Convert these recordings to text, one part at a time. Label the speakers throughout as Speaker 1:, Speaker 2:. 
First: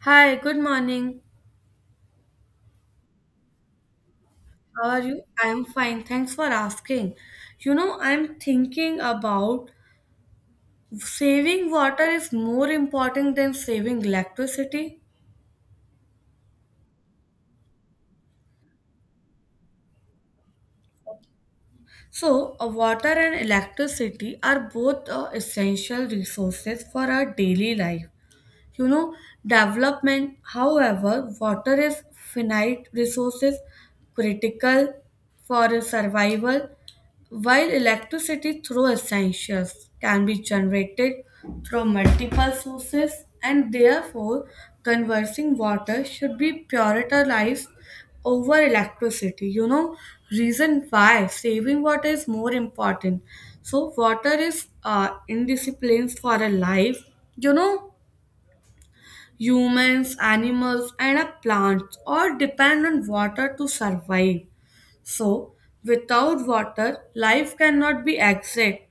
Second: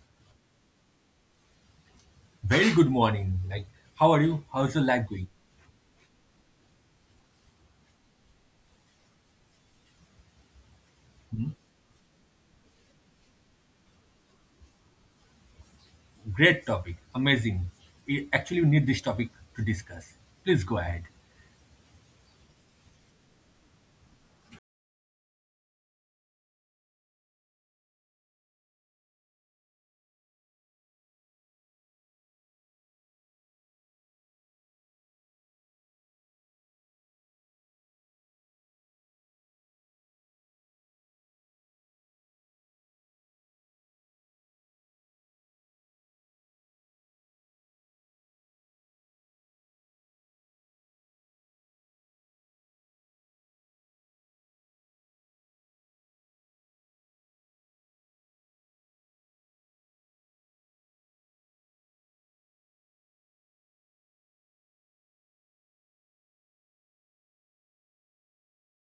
Speaker 1: Hi, good morning.
Speaker 2: Very good morning. How are you? How's your
Speaker 1: How are
Speaker 2: life
Speaker 1: you?
Speaker 2: going?
Speaker 1: I'm fine. Thanks for asking. You know, I'm thinking about saving water is more important than saving electricity.
Speaker 2: Great topic. Amazing. We actually need this topic to discuss. Please go ahead.
Speaker 1: So, water and electricity are both essential resources for our daily life. You know, development, however, water is finite resources critical for survival. While electricity, through essentials, can be generated through multiple sources, and therefore, conversing water should be prioritized over electricity. You know, reason why saving water is more important. So, water is indisciplines for a life. You know, humans, animals, and a plants all depend on water to survive, so without water, life cannot be exact.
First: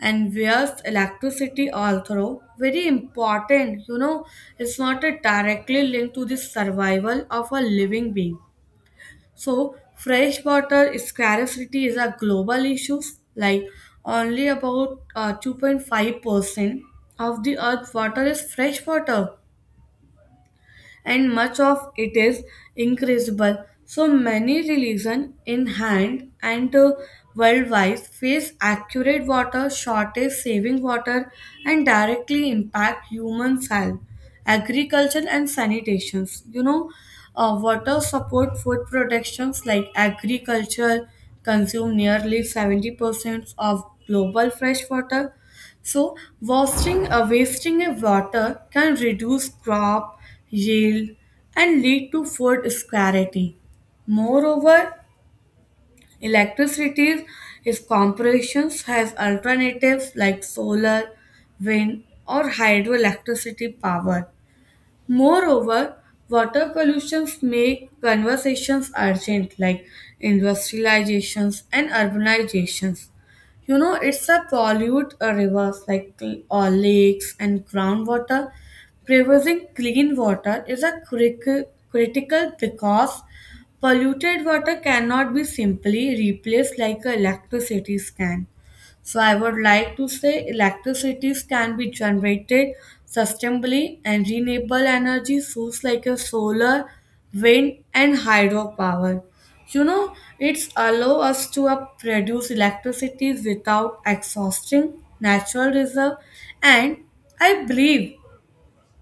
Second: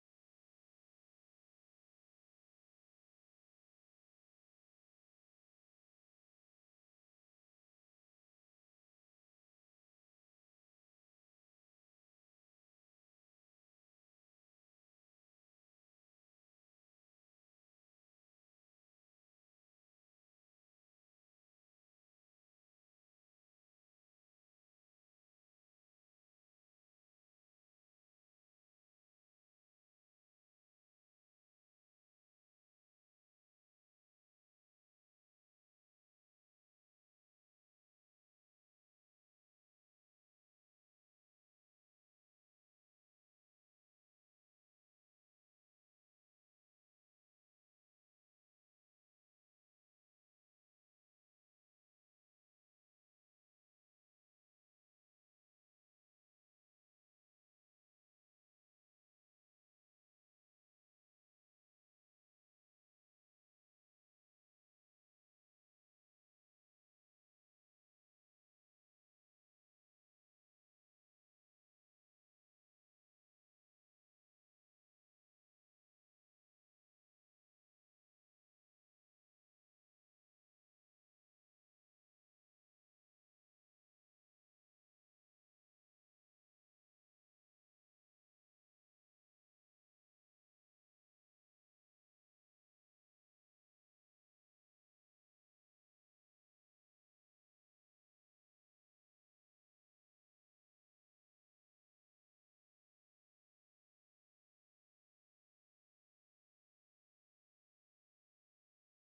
Speaker 1: And where's electricity, although very important, you know, it's not a directly linked to the survival of a living being. So, fresh water scarcity is a global issue. Like only about 2.5% of the earth's water is fresh water and much of it is increasable. So many religions in hand and worldwide face accurate water shortage, saving water and directly impact human health, agriculture and sanitation. You know, water support food productions like agriculture consume nearly 70% of global fresh water, so wasting of water can reduce crop yield and lead to food scarcity. Moreover, electricity is corporations has alternatives like solar, wind, or hydroelectricity power. Moreover, water pollutions make conversations urgent, like industrializations and urbanizations. You know, it's a pollute rivers like or lakes and groundwater. Preserving clean water is a critical because polluted water cannot be simply replaced like electricity can. So I would like to say electricities can be generated sustainably and renewable energy sources like a solar, wind and hydropower. You know, it's allow us to produce electricity without exhausting natural reserve and I believe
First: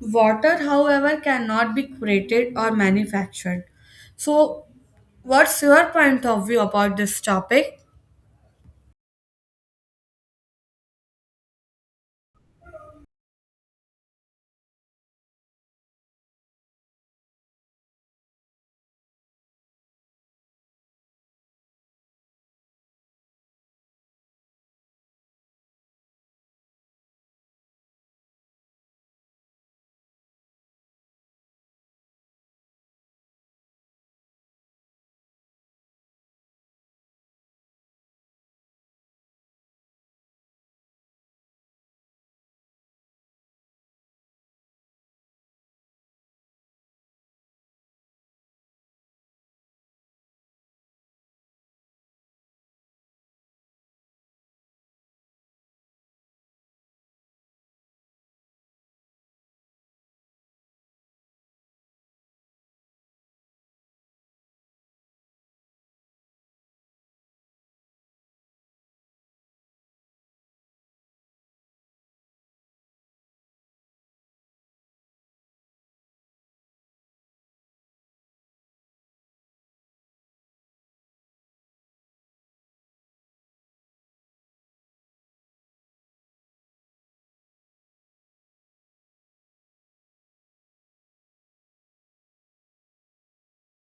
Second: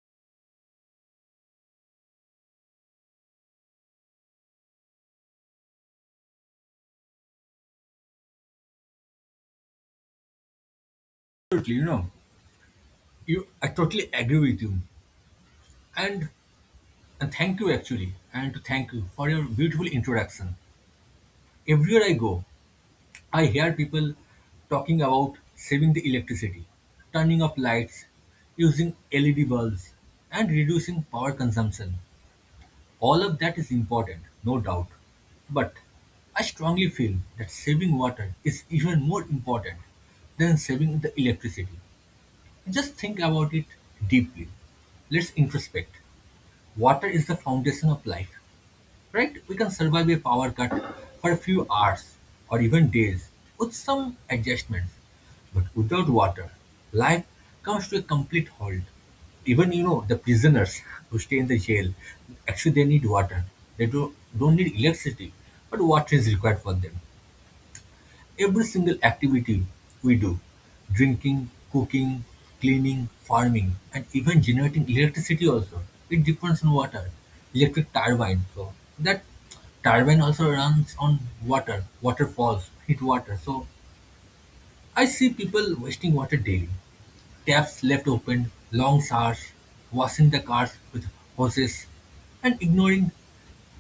Speaker 1: water however cannot be created or manufactured. So what's your point of view about this topic?
Speaker 2: Absolutely. You I totally agree with you. And and thank you actually. And to thank you for your beautiful introduction. Everywhere I go, I hear people talking about saving the electricity, turning off lights, using LED bulbs, and reducing power consumption. All of that is important, no doubt. But I strongly feel that saving water is even more important than saving the electricity. Just think about it deeply. Let's introspect. Water is the foundation of life, right? We can survive a power cut for a few hours or even days with some adjustments. But without water, life comes to a complete halt. Even you know the prisoners who stay in the jail, actually they need water. They do don't need electricity, but water is required for them. Every single activity we do, drinking, cooking, cleaning, farming, and even generating electricity also, it depends on water. Electric turbine, so that turbine also runs on water. Water falls, heat water. So I see people wasting water daily. Taps left open, long showers, washing the cars with hoses and ignoring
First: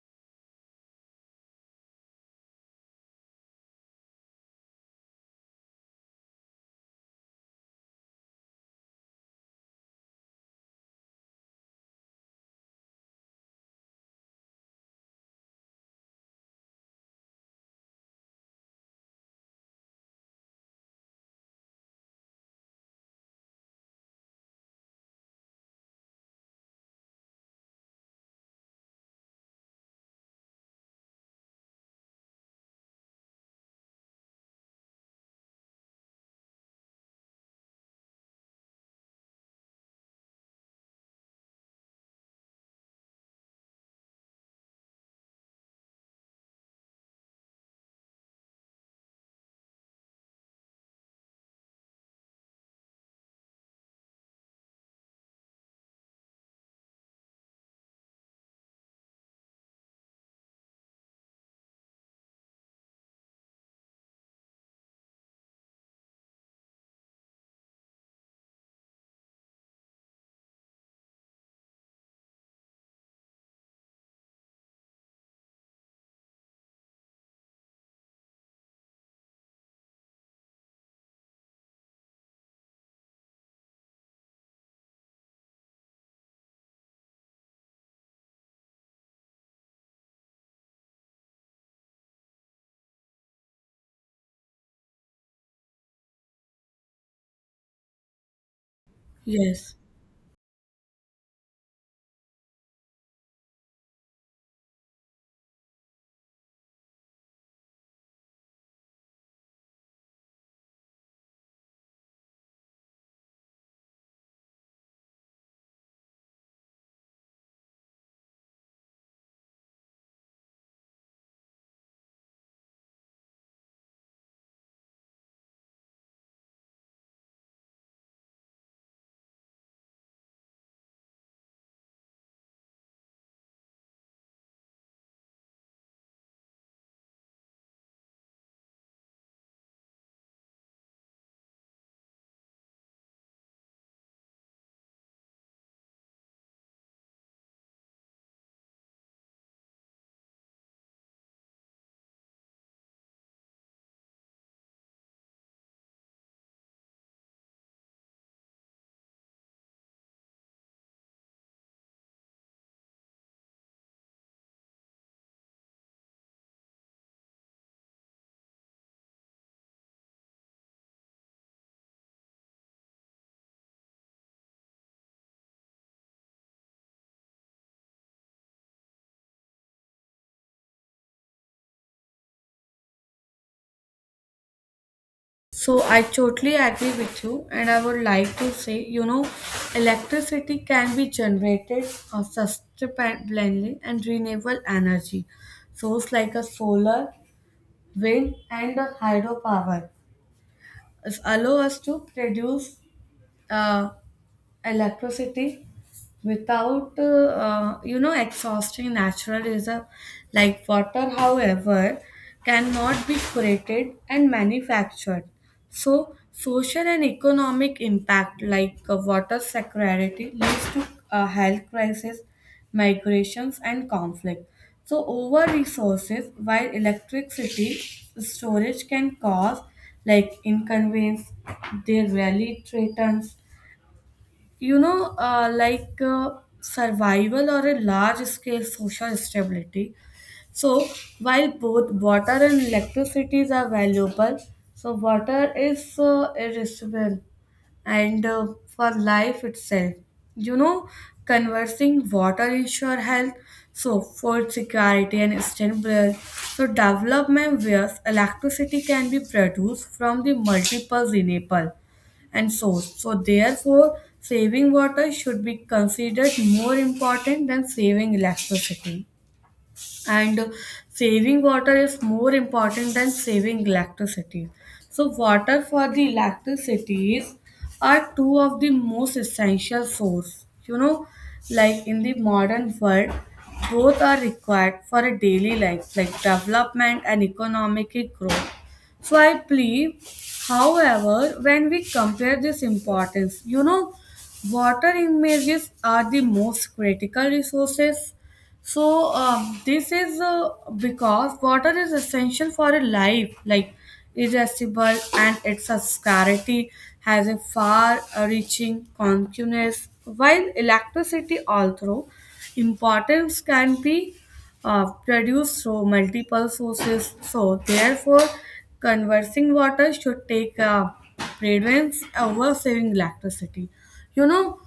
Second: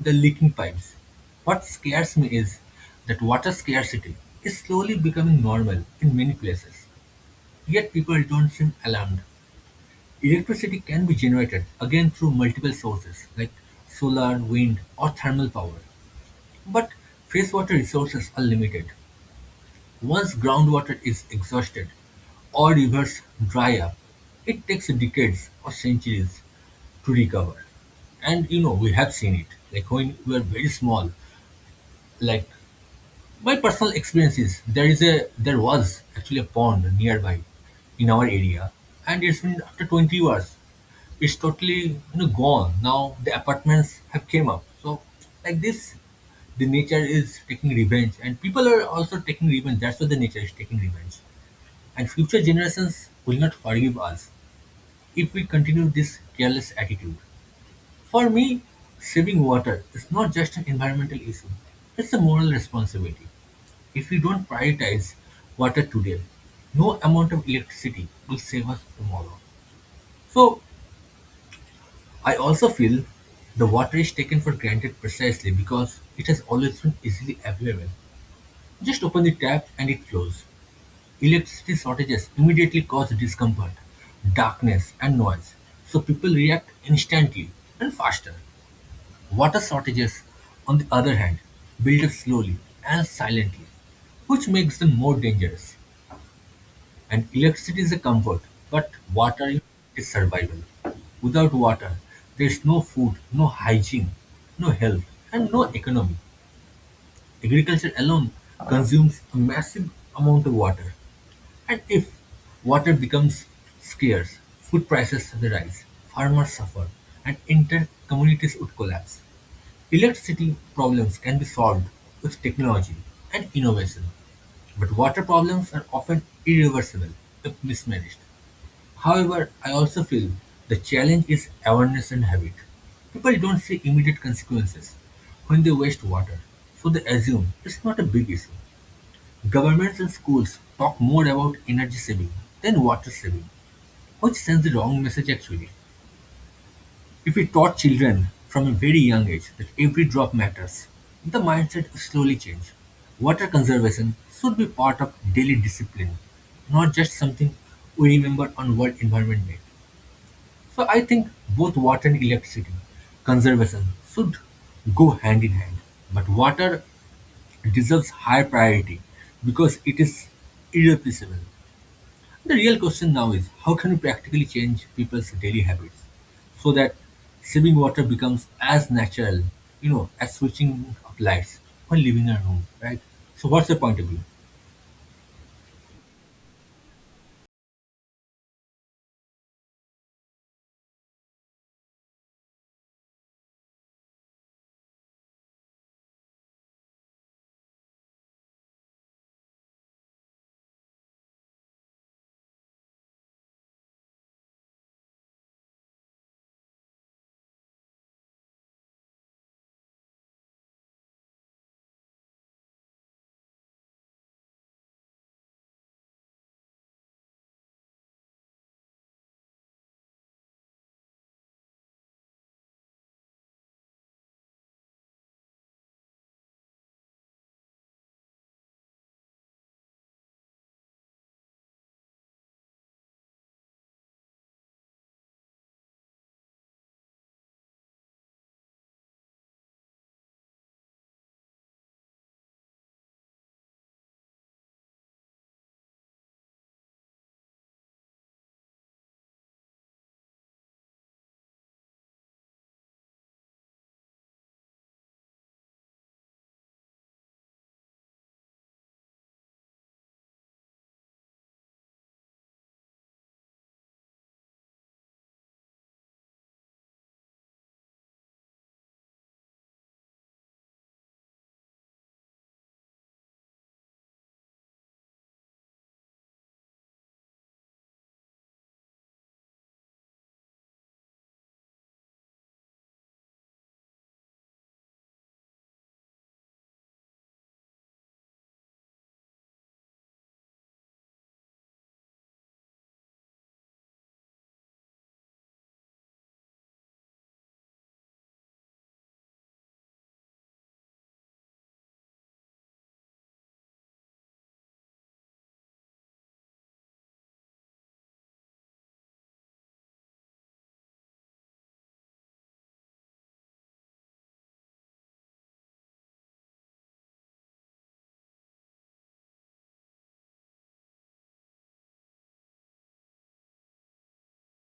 Speaker 2: the leaking pipes. What scares me is that water scarcity is slowly becoming normal in many places, yet people don't seem alarmed. Electricity can be generated again through multiple sources like solar, wind, or thermal power, but freshwater resources are limited. Once groundwater is exhausted or rivers dry up, it takes decades or centuries to recover. And you know, we have seen it. Like when we were very small, like my personal experience is there was actually a pond nearby in our area, and it's been after 20 years. It's totally you know gone now. The apartments have came up, so like this, the nature is taking revenge, and people are also taking revenge. That's why the nature is taking revenge, and future generations will not forgive us if we continue this careless attitude. For me, saving water is not just an environmental issue, it's a moral responsibility. If we don't prioritize water today, no amount of electricity will save us tomorrow. So, I also feel the water is taken for granted precisely because it has always been easily available. Just open the tap and it flows. Electricity shortages immediately cause discomfort, darkness, and noise, so people react instantly and faster. Water shortages, on the other hand, build up slowly and silently, which makes them more dangerous. And electricity is a comfort, but water
Speaker 1: Yes.
Speaker 2: is survival. Without water, there is no food, no hygiene, no health, and no economy. Agriculture alone consumes a massive amount of water. And if water becomes scarce, food prices rise, farmers suffer, and entire communities would collapse. Electricity problems can be solved with technology and innovation, but water problems are often irreversible if mismanaged. However, I also feel the challenge is awareness and habit. People don't see immediate consequences when they waste water, so they assume it's not a big issue. Governments and schools talk more about energy saving than water saving, which sends the wrong message actually. If we taught children from a very young age that every drop matters, the mindset will slowly change. Water conservation should be part of daily discipline, not just something we remember on World Environment Day. So I think both water and electricity conservation should go hand in hand. But water deserves higher priority because it is irreplaceable. The real question now is how can we practically change people's daily habits so that saving water becomes as natural, you know, as switching of lights when leaving a room, right? So what's the point of view?
Speaker 1: So I totally agree with you, and I would like to say, you know, electricity can be generated sustainably and renewable energy. Source like a solar, wind, and a hydropower is allow us to produce uh, electricity without you know exhausting natural reserve like water however cannot be created and manufactured, so social and economic impact like water security leads to health crisis, migrations and conflict, so over resources while electricity storage can cause like inconvenience they rarely threatens you know, survival or a large scale social stability. So, while both water and electricity are valuable, so water is irresistible and for life itself. You know, conversing water ensure health, so food security and sustainable. So development where electricity can be produced from the multiple renewable and source. So therefore, saving water should be considered more important than saving electricity and saving water is more important than saving electricity. So, water for the electricities are two of the most essential source. You know, like in the modern world, both are required for a daily life, like development and economic growth. So I believe, however, when we compare this importance, you know, water images are the most critical resources, so this is because water is essential for a life, like irresistible, and its a scarcity has a far-reaching consequence. While electricity, although importance can be produced through multiple sources, so therefore, conversing water should take precedence over saving electricity. You know,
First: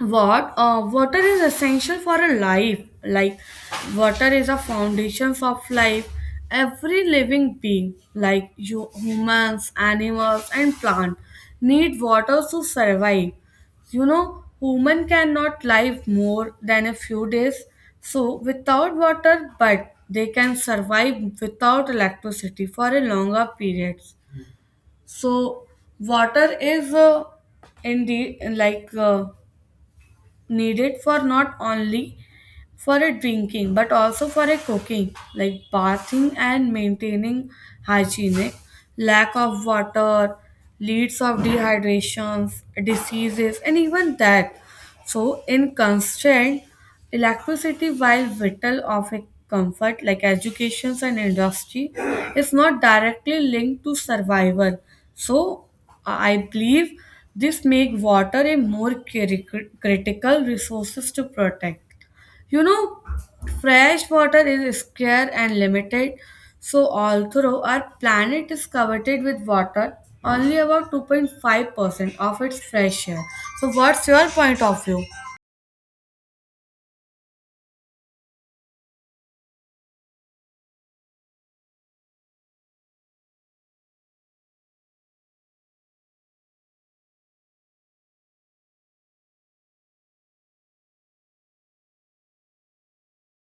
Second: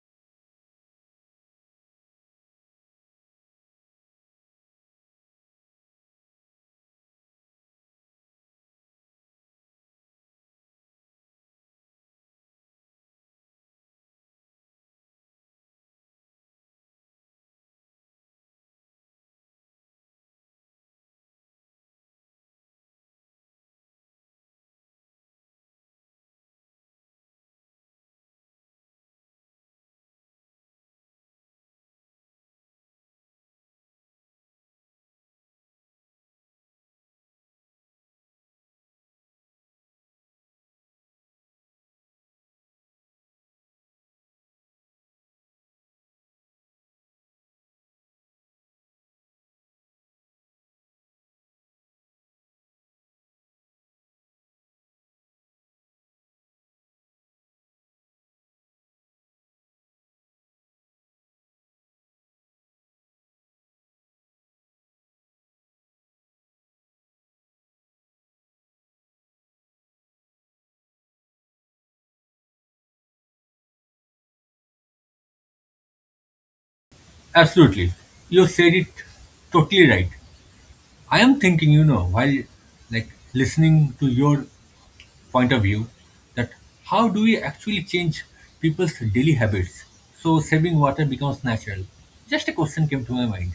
Speaker 1: what water is essential for a life, like water is a foundation of life. Every living being like you humans, animals and plant need water to survive. You know, human cannot live more than a few days so without water, but they can survive without electricity for a longer periods. So water is indeed like needed for not only for a drinking but also for a cooking like bathing and maintaining hygienic. Lack of water leads of dehydrations, diseases and even death. So in constant electricity while vital of a comfort like educations and industry is not directly linked to survival. So I believe this make water a more critical resources to protect. You know, fresh water is scarce and limited, so although our planet is coveted with water, only about 2.5% of its fresh air. So, what's your point of view?
Speaker 2: Absolutely. You said it totally right. I am thinking, you know, while like listening to your point of view, that how do we actually change people's daily habits so saving water becomes natural? Just a question came to my mind.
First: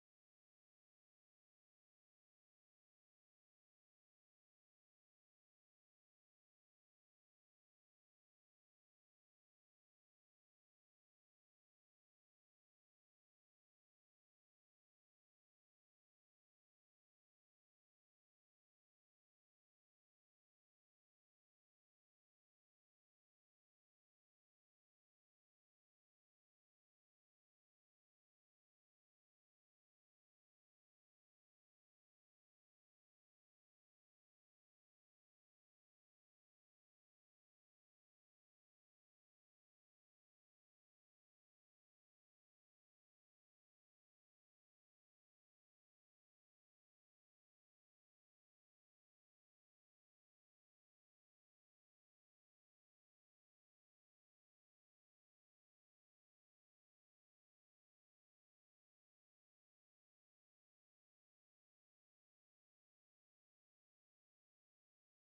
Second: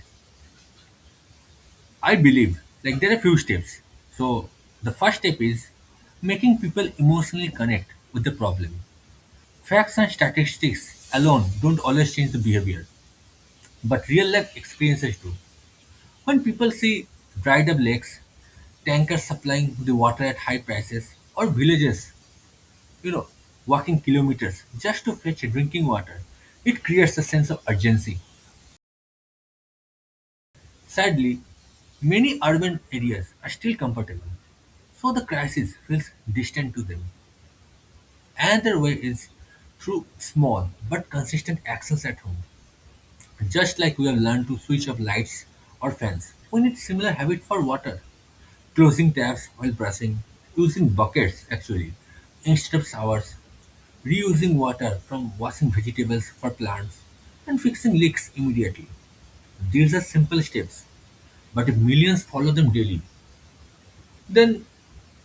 Speaker 2: I believe like there are few steps. So the first step is making people emotionally connect with the problem. Facts and statistics alone don't always change the behavior, but real life experiences do. When people see dried up lakes, tankers supplying the water at high prices, or villages, you know, walking kilometers just to fetch drinking water, it creates a sense of urgency. Sadly, many urban areas are still comfortable, so the crisis feels distant to them. Another way is through small but consistent actions at home. Just like we have learned to switch off lights or fans, we need similar habit for water. Closing taps while brushing, using buckets actually instead of showers, reusing water from washing vegetables for plants, and fixing leaks immediately. These are simple steps, but if millions follow them daily, then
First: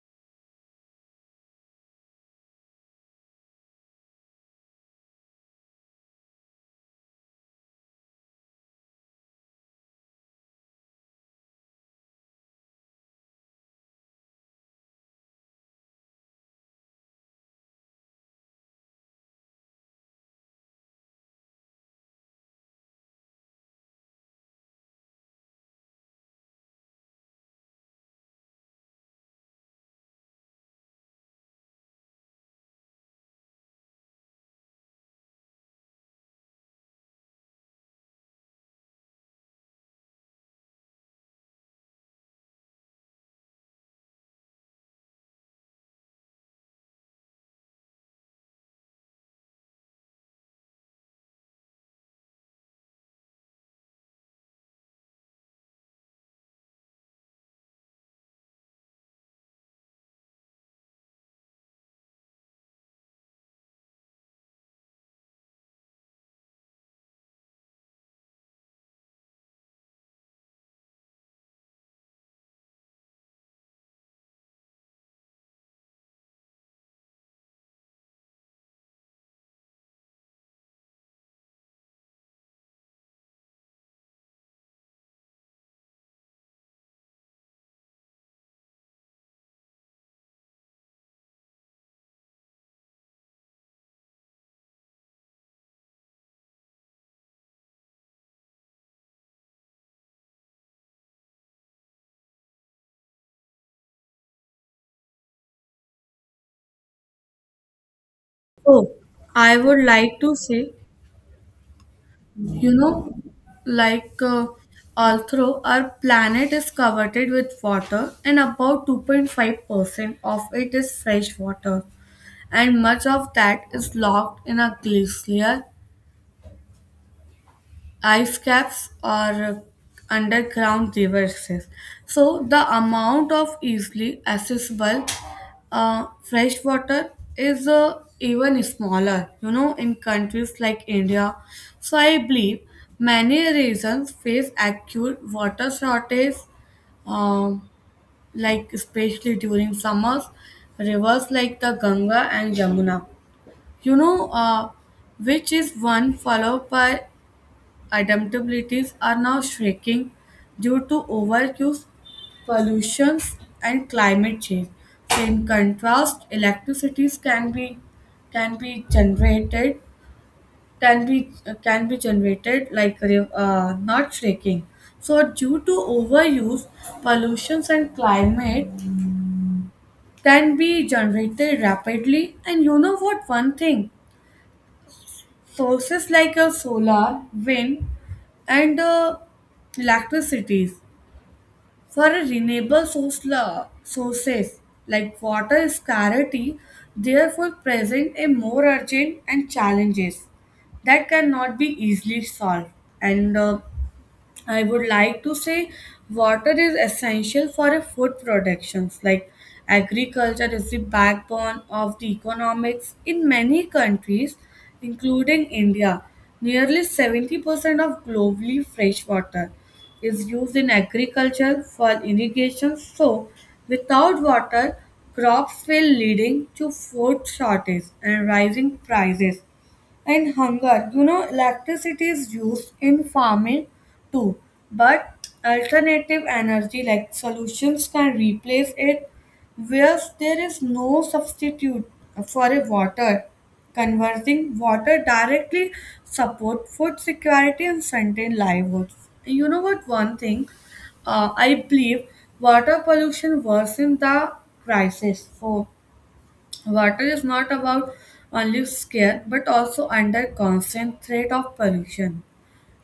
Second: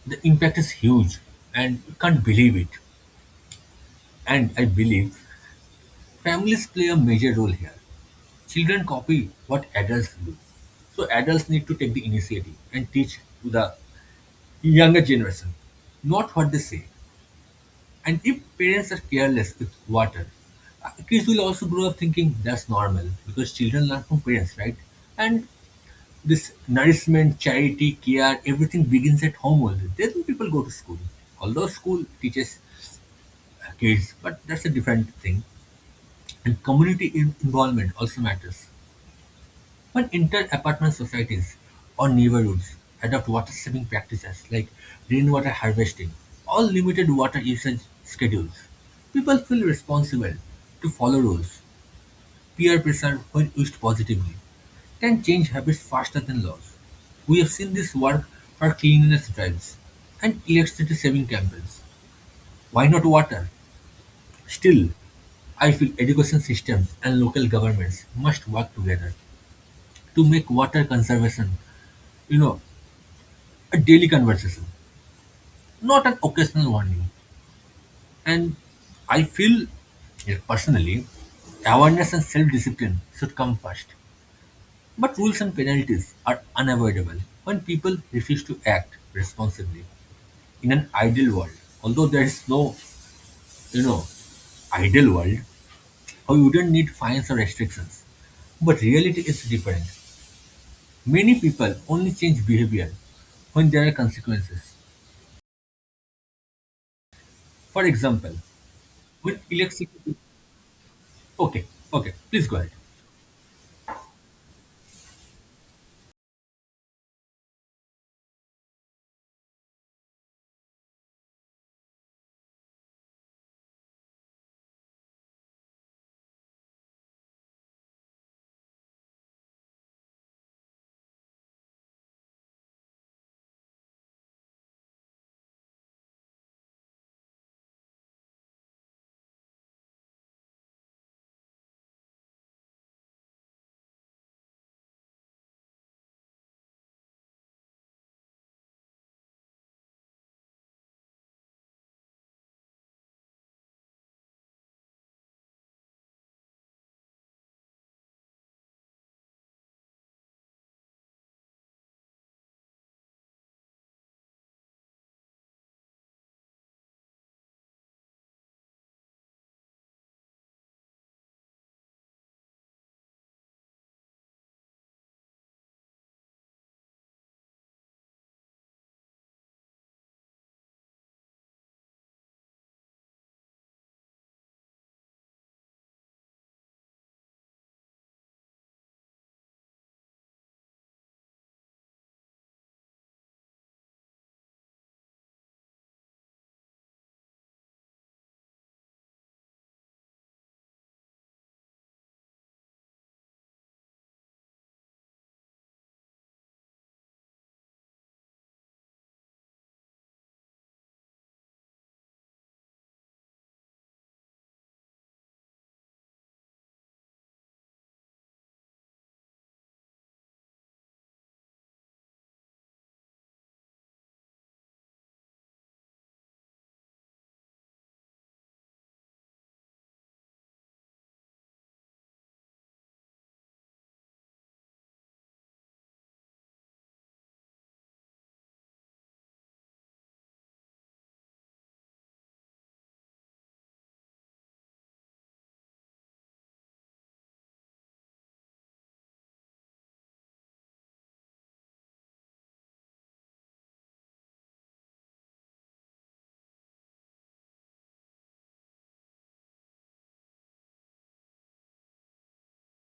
Speaker 2: the impact is huge and you can't believe it. And I believe families play a major role here. Children copy what adults do. So adults need to take the initiative and teach to the younger generation, not what they say. And if parents are careless with water, kids will also grow up thinking that's normal because children learn from parents, right? And this nourishment, charity, care, everything begins at home only. Then people go to school. Although school teaches kids, but that's a different thing. And community involvement also matters. When inter-apartment societies or neighborhoods adopt water-saving practices like rainwater harvesting or limited water usage schedules, people feel responsible to follow rules. Peer pressure, when used positively, can change habits faster than laws. We have seen this work for cleanliness drives and electricity saving campaigns. Why not water? Still, I feel education systems and local governments must work together to make water conservation, you know, a daily conversation, not an occasional warning. And I feel, yeah, personally, awareness and self-discipline should come first. But rules and penalties are unavoidable when people refuse to act responsibly in an ideal world. Although there is no, you know, ideal world, we wouldn't need fines or restrictions. But reality is different. Many people only change behavior when there are consequences. For example,
Speaker 1: Oh,
Speaker 2: when
Speaker 1: I would
Speaker 2: electricity.
Speaker 1: like to say,
Speaker 2: Okay, okay, please go ahead.
Speaker 1: you know, like uh, although our planet is covered with water and about 2.5% of it is fresh water, and much of that is locked in a glacier, ice caps or underground reverses. So the amount of easily accessible fresh water is even smaller, you know, in countries like India. So I believe many regions face acute water shortage, um, like especially during summers, rivers like the Ganga and Yamuna, you know, uh, which is one followed by adaptabilities are now shrinking due to overuse, pollution, and climate change. So in contrast, electricities can be generated can be can be generated like re- not shrinking. So due to overuse, pollutions and climate can be generated rapidly. And you know what? One thing, sources like a solar, wind, and electricities. For a renewable source, sources like water scarcity, therefore present a more urgent and challenges that cannot be easily solved. And I would like to say water is essential for a food productions, like agriculture is the backbone of the economics in many countries including India. Nearly 70% of globally fresh water is used in agriculture for irrigation, so without water crops fail, leading to food shortage and rising prices and hunger. You know, electricity is used in farming too, but alternative energy like solutions can replace it, whereas there is no substitute for a water. Converting water directly support food security and sustain livelihoods. You know what? One thing, I believe water pollution worsens the crisis. So water is not about only scarce but also under constant threat of pollution.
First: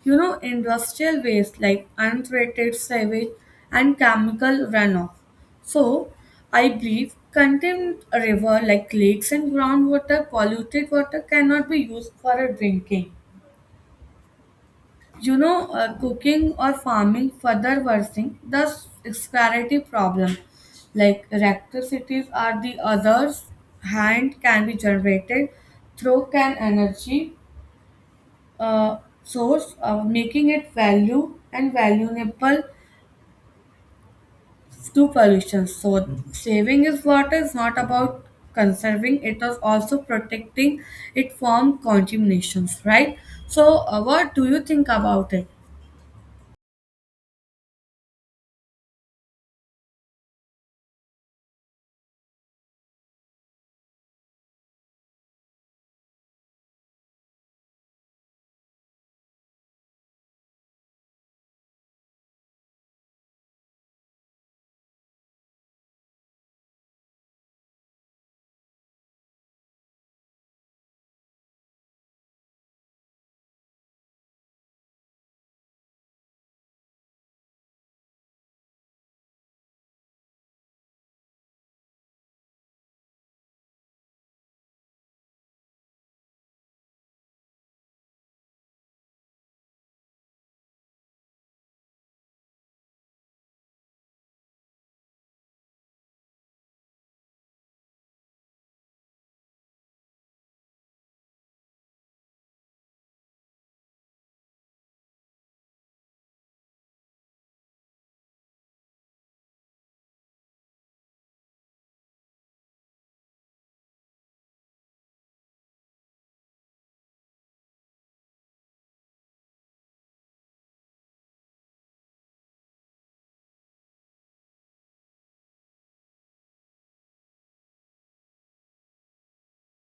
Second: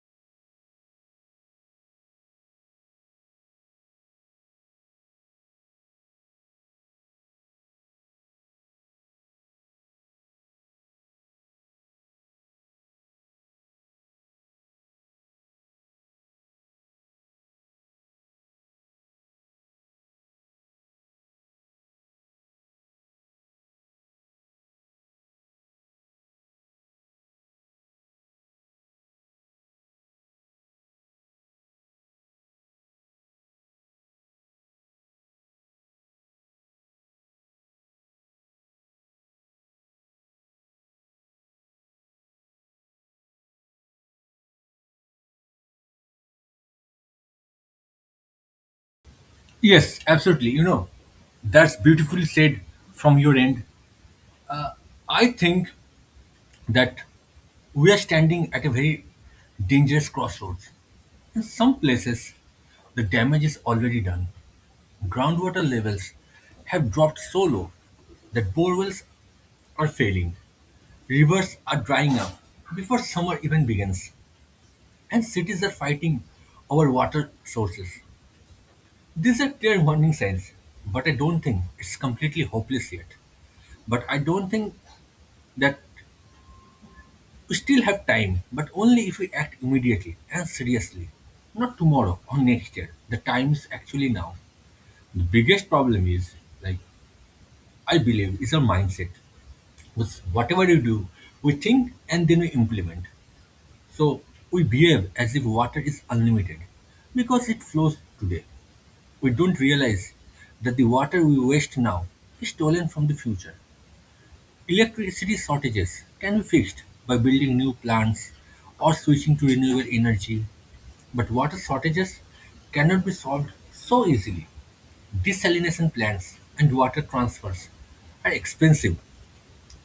Speaker 1: You know, industrial waste like untreated sewage and chemical runoff. So, I believe contained river like lakes and groundwater, polluted water cannot be used for a drinking. You know, cooking or farming further worsening the scarcity problem. Like electricities are the others hand can be generated through can energy uh, source, making it value and valuable to pollution. So Mhm. Saving is water is not about conserving; it is also protecting it from contaminations, right? So, what do you think about it?
Speaker 2: Yes, absolutely. You know, that's beautifully said from your end. I think that we are standing at a very dangerous crossroads. In some places, the damage is already done. Groundwater levels have dropped so low that borewells are failing. Rivers are drying up before summer even begins. And cities are fighting over water sources. These are clear warning signs, but I don't think it's completely hopeless yet. But I don't think that we still have time, but only if we act immediately and seriously. Not tomorrow or next year. The time is actually now. The biggest problem is, like I believe, is our mindset. Because whatever you do, we think and then we implement. So we behave as if water is unlimited because it flows today. We don't realize that the water we waste now is stolen from the future. Electricity shortages can be fixed by building new plants or switching to renewable energy, but water shortages cannot be solved so easily. Desalination plants and water transfers are expensive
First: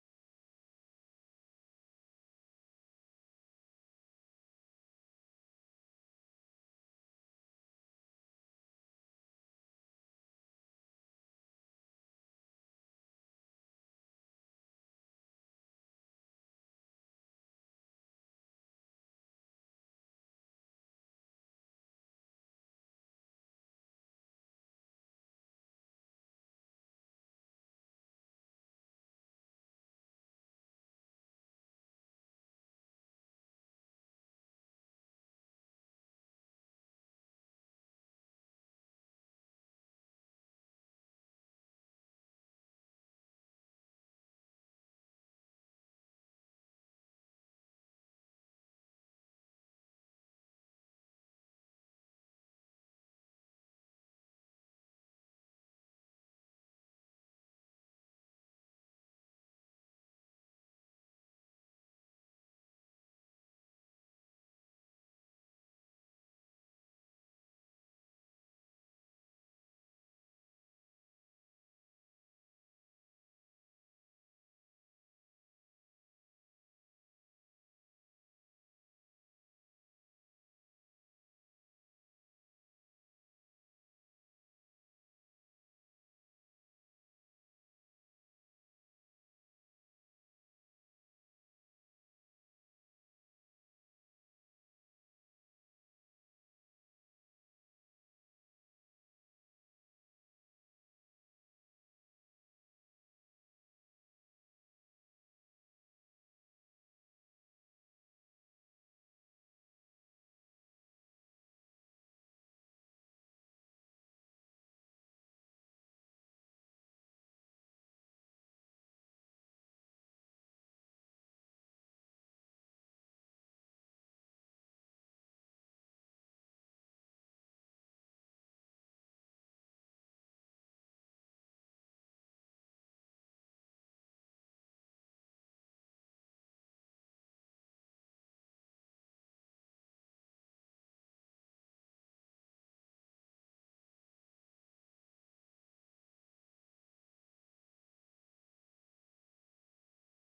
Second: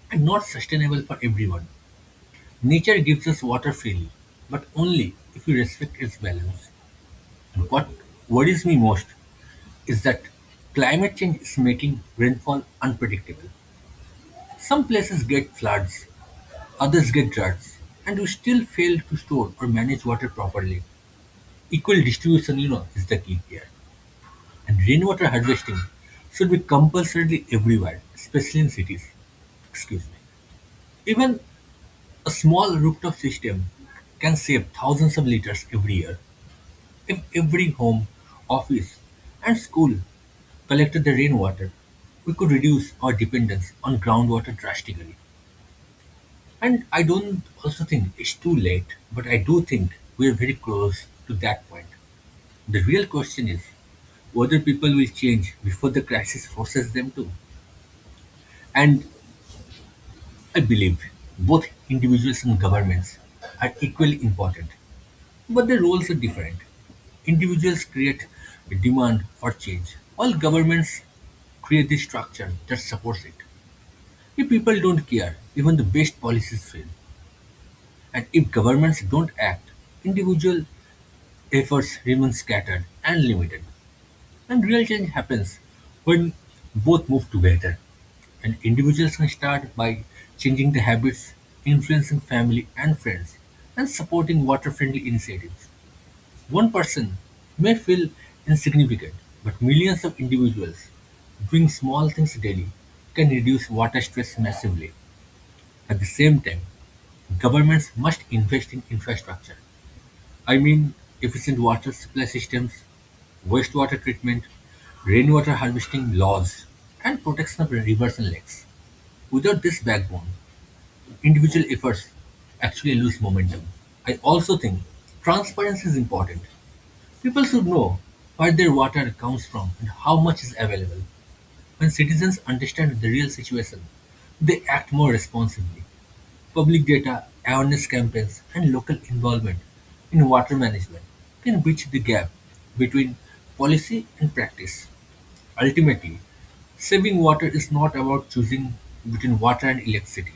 Speaker 2: and not sustainable for everyone. Nature gives us water freely, but only if we respect its balance. And what worries me most is that climate change is making rainfall unpredictable. Some places get floods, others get droughts, and we still fail to store or manage water properly. Equal distribution, you know, is the key here. And rainwater harvesting should be compulsorily everywhere, especially in cities. Excuse me. Even a small rooftop system can save thousands of liters every year. If every home, office, and school collected the rainwater, we could reduce our dependence on groundwater drastically. And I don't also think it's too late, but I do think we're very close to that point. The real question is whether people will change before the crisis forces them to. And I believe both individuals and governments are equally important, but their roles are different. Individuals create a demand for change, while governments create the structure that supports it. If people don't care, even the best policies fail. And if governments don't act, individual efforts remain scattered and limited. And real change happens when both move together. And individuals can start by changing the habits, influencing family and friends, and supporting water friendly initiatives. One person may feel insignificant, but millions of individuals doing small things daily can reduce water stress massively. At the same time, governments must invest in infrastructure. I mean, efficient water supply systems, wastewater treatment, rainwater harvesting laws, and protection of rivers and lakes. Without this backbone, individual efforts actually lose momentum. I also think transparency is important. People should know where their water comes from and how much is available. When citizens understand the real situation, they act more responsibly. Public data, awareness campaigns, and local involvement in water management can bridge the gap between policy and practice. Ultimately, saving water is not about choosing between water and electricity.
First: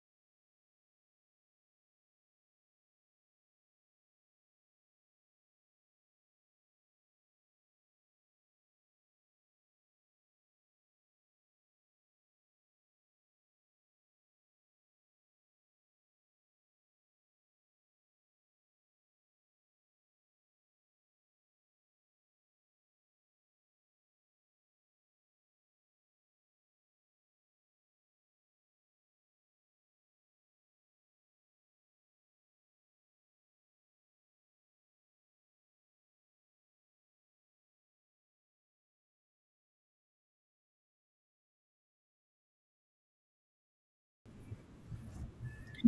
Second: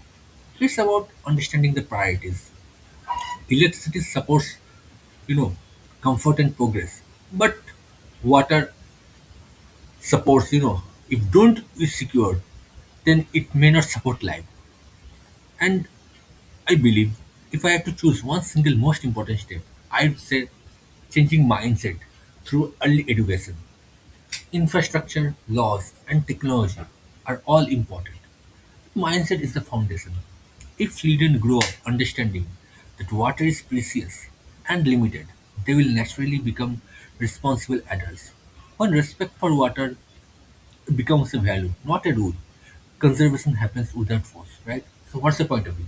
Speaker 2: It's about understanding the priorities. Electricity supports, you know, comfort and progress. But water supports, if don't is secured, then it may not support life. And I believe if I have to choose one single most important step, I would say changing mindset through early education. Infrastructure, laws, and technology are all important. Mindset is the foundation. If children grow up understanding that water is precious and limited, they will naturally become responsible adults. When respect for water becomes a value, not a rule, conservation happens without force, right? So, what's the point of view?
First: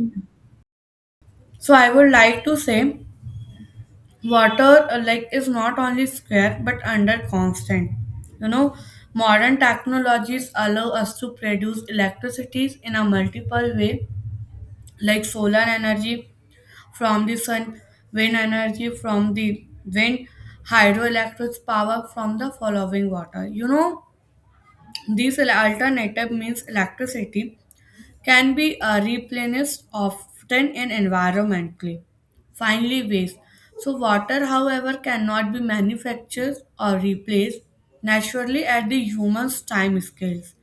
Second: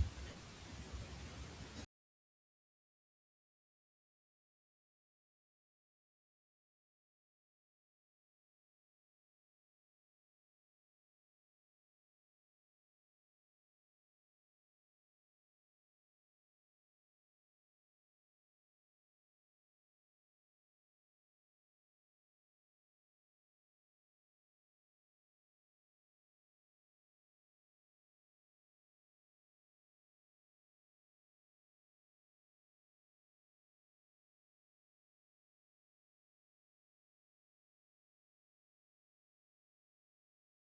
Speaker 1: So, I would like to say. Water like is not only scarce but under constant, you know, modern technologies allow us to produce electricities in a multiple way like solar energy from the sun, wind energy from the wind, hydroelectric power from the following water. You know, these alternative means electricity can be replenished often and environmentally. Finally, waste. So, water, however, cannot be manufactured or replaced naturally at the human's time scales.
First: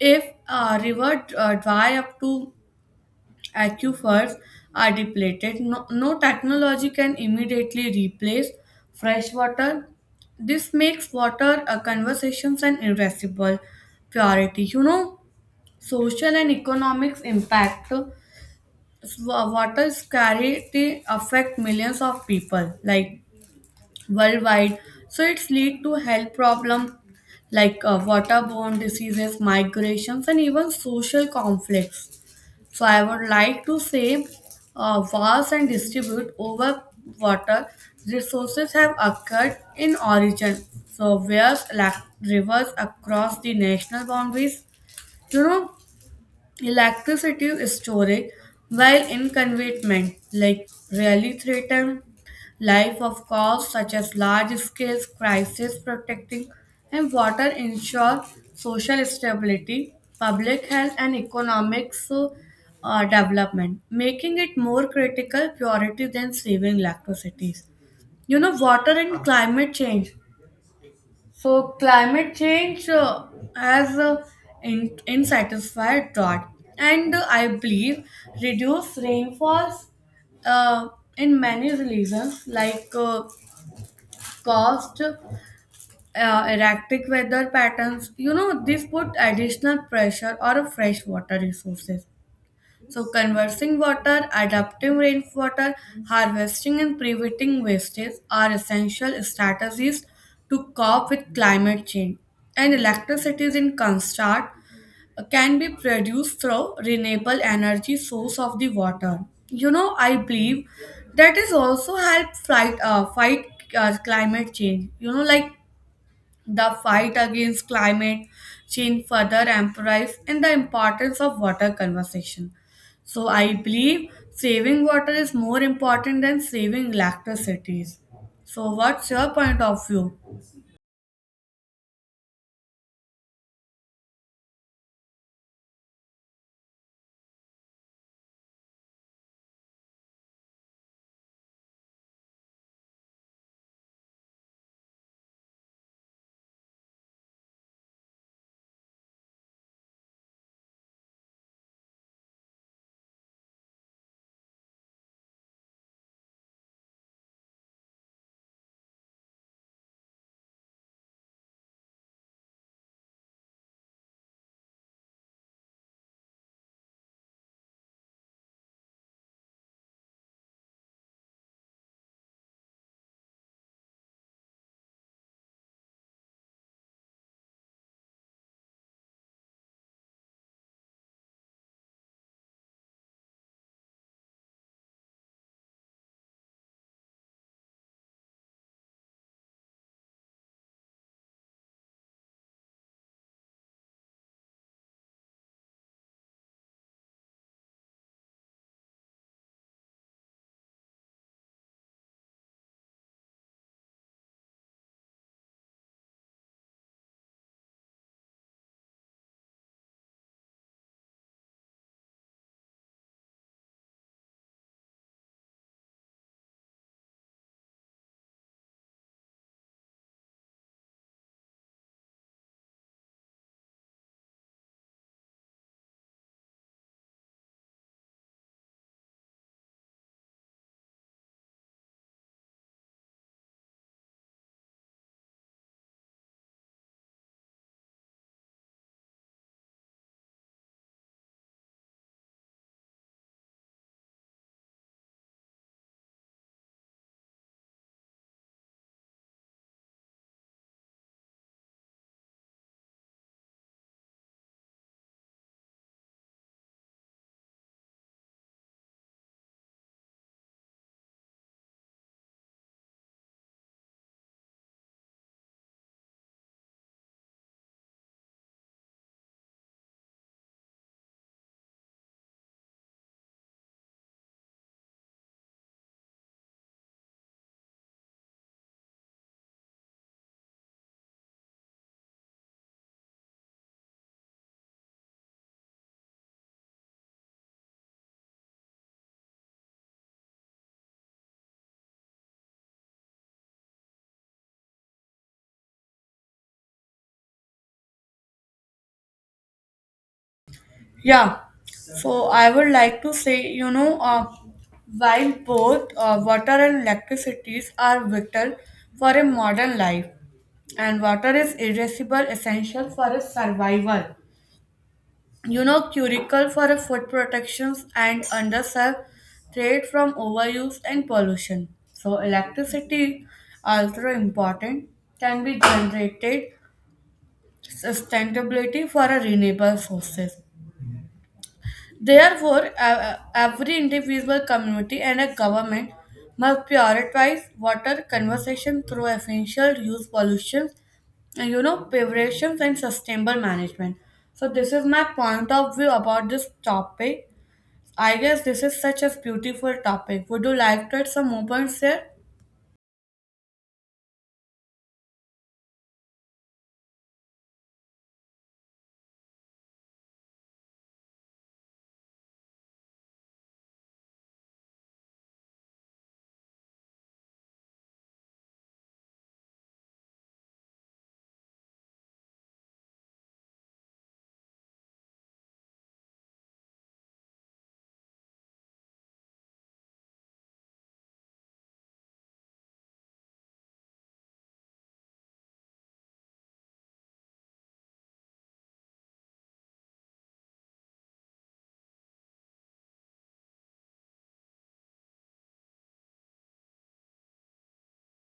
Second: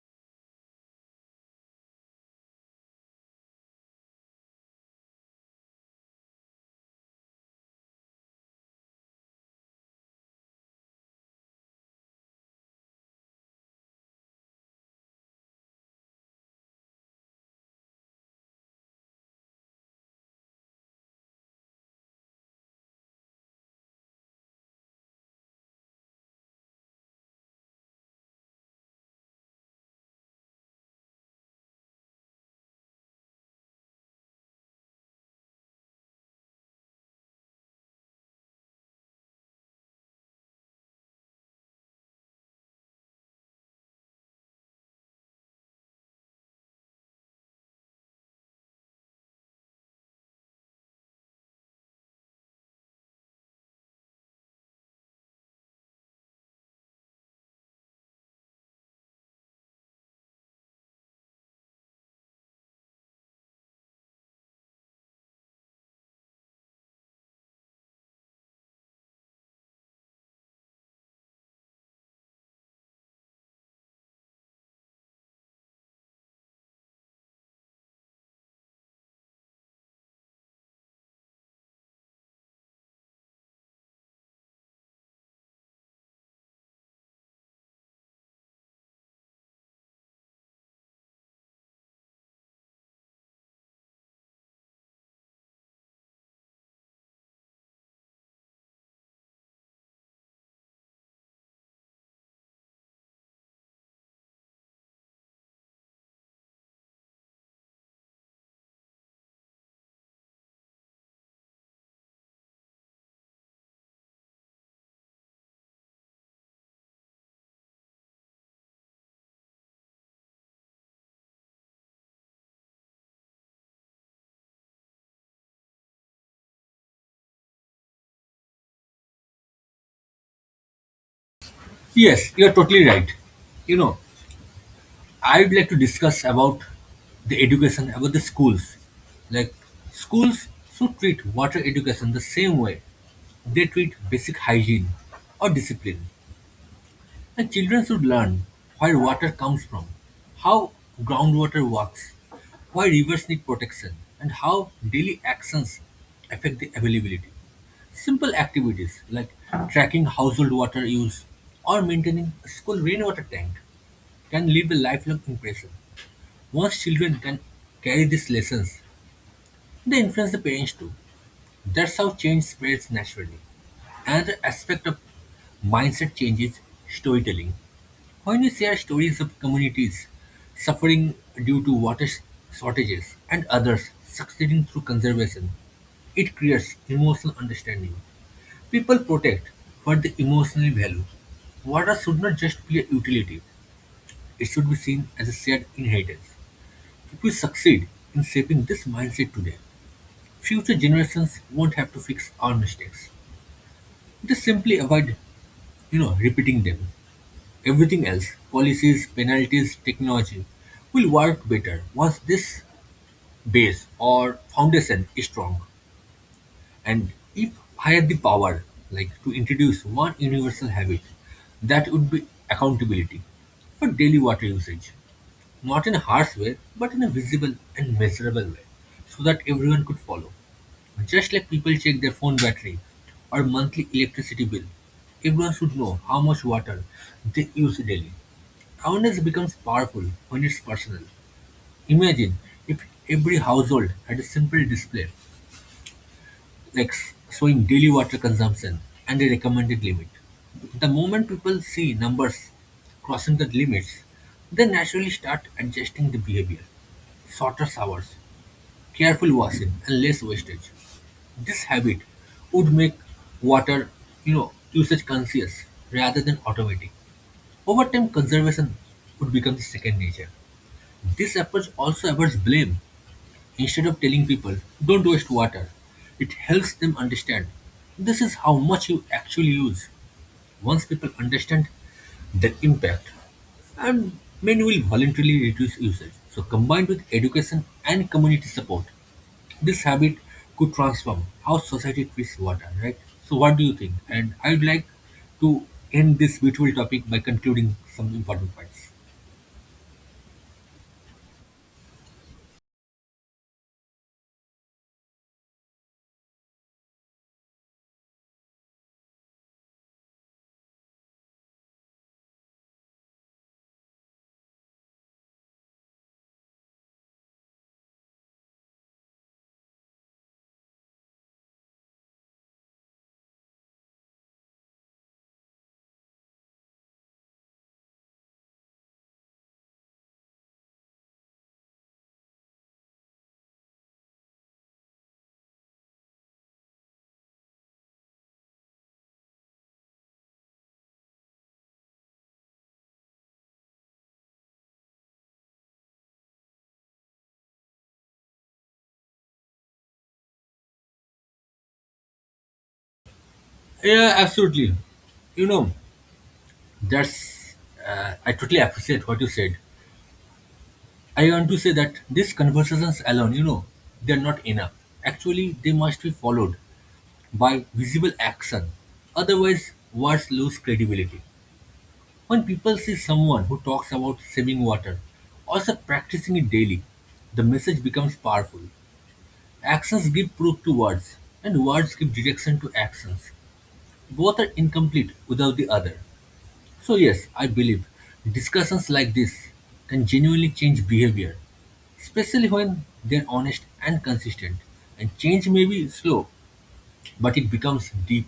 Speaker 1: If a river dry up to aquifers are depleted, no technology can immediately replace fresh water. This makes water conversations an irascible purity. You know, social and economics impact water scarcity affect millions of people like worldwide, so it's lead to health problem, like waterborne diseases, migrations and even social conflicts. So I would like to say vast and distribute over water resources have occurred in origin, so where's like rivers across the national boundaries, you know. Electricity is storage, while inconvenient, like really threaten life of cause such as large-scale crisis protecting, and water ensure social stability, public health, and economic, so, development, making it more critical priority than saving electricity. You know, water and climate change, so climate change has in, insatisfied drought, and I believe reduced rainfalls uh, in many regions like caused erratic weather patterns. You know, this put additional pressure on fresh water resources. So, conversing water, adapting rainwater, harvesting, and preventing wastage are essential strategies to cope with climate change. And electricity, in contrast, can be produced through renewable energy source of the water. You know, I believe that is also help fight fight climate change. You know, like the fight against climate change further emphasizes in the importance of water conservation. So I believe saving water is more important than saving electricity. So what's your point of view?
Speaker 2: Yes, you're totally right. You know, I'd like to discuss about the education, about the schools. Like schools should treat water education the same way they treat basic hygiene or discipline. And children should learn where water comes from, how groundwater works, why rivers need protection, and how daily actions affect the availability. Simple activities like tracking household water use or maintaining a school rainwater tank can leave a lifelong impression. Once children can carry these lessons, they influence the parents too. That's how change spreads naturally. Another aspect of mindset change is storytelling. When we share stories of communities suffering due to water shortages and others succeeding through conservation, it creates emotional understanding. People protect what they emotionally value. Water should not just be a utility, it should be seen as a shared inheritance. If we succeed in shaping this mindset today, future generations won't have to fix our mistakes. They simply avoid repeating them. Everything else, policies, penalties, technology, will work better once this base or foundation is strong. And if I had the power, like to introduce one universal habit, that would be accountability for daily water usage. Not in a harsh way, but in a visible and measurable way, so that everyone could follow. Just like people check their phone battery or monthly electricity bill, everyone should know how much water they use daily. Awareness becomes powerful when it's personal. Imagine if every household had a simple display like showing daily water consumption and a recommended limit. The moment people see numbers crossing the limits, they naturally start adjusting the behavior. Shorter showers, careful washing, and less wastage. This habit would make water usage conscious rather than automatic. Over time, conservation would become the second nature. This approach also avoids blame. Instead of telling people, don't waste water, it helps them understand. This is how much you actually use. Once people understand the impact, and many will voluntarily reduce usage. So, combined with education and community support, this habit could transform how society treats water, right? So, what do you think? And I'd like to end this beautiful topic by concluding some important points.
Speaker 1: Yeah. So I would like to say, you know, while both water and electricities are vital for a modern life, and water is irreplaceable essential for a survival. You know, curricle for a food protections and underserved threat from overuse and pollution, so electricity also important can be generated sustainability for a renewable sources. Therefore, every individual, community and a government must prioritize water conservation through essential use pollution and, you know, preparations and sustainable management. So this is my point of view about this topic. I guess this is such a beautiful topic. Would you like to add some more points here?
Speaker 2: Yeah, absolutely. You know, That's, I totally appreciate what you said. I want to say that these conversations alone, they're not enough. Actually, they must be followed by visible action. Otherwise, words lose credibility. When people see someone who talks about saving water, also practicing it daily, the message becomes powerful. Actions give proof to words, and words give direction to actions. Both are incomplete without the other. So, yes, I believe discussions like this can genuinely change behavior, especially when they're honest and consistent. And change may be slow, but it becomes deep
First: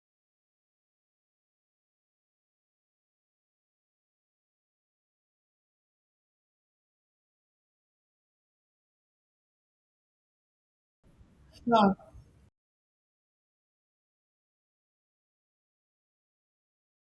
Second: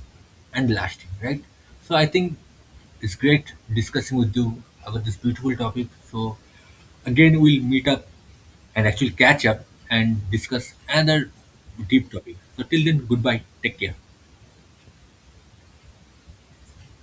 Speaker 2: and lasting, right? So, I think it's great discussing with you about this beautiful topic. So, again, we'll meet up and actually catch up and discuss another
Speaker 1: Sure.
Speaker 2: deep topic. So, till then, goodbye. Take care.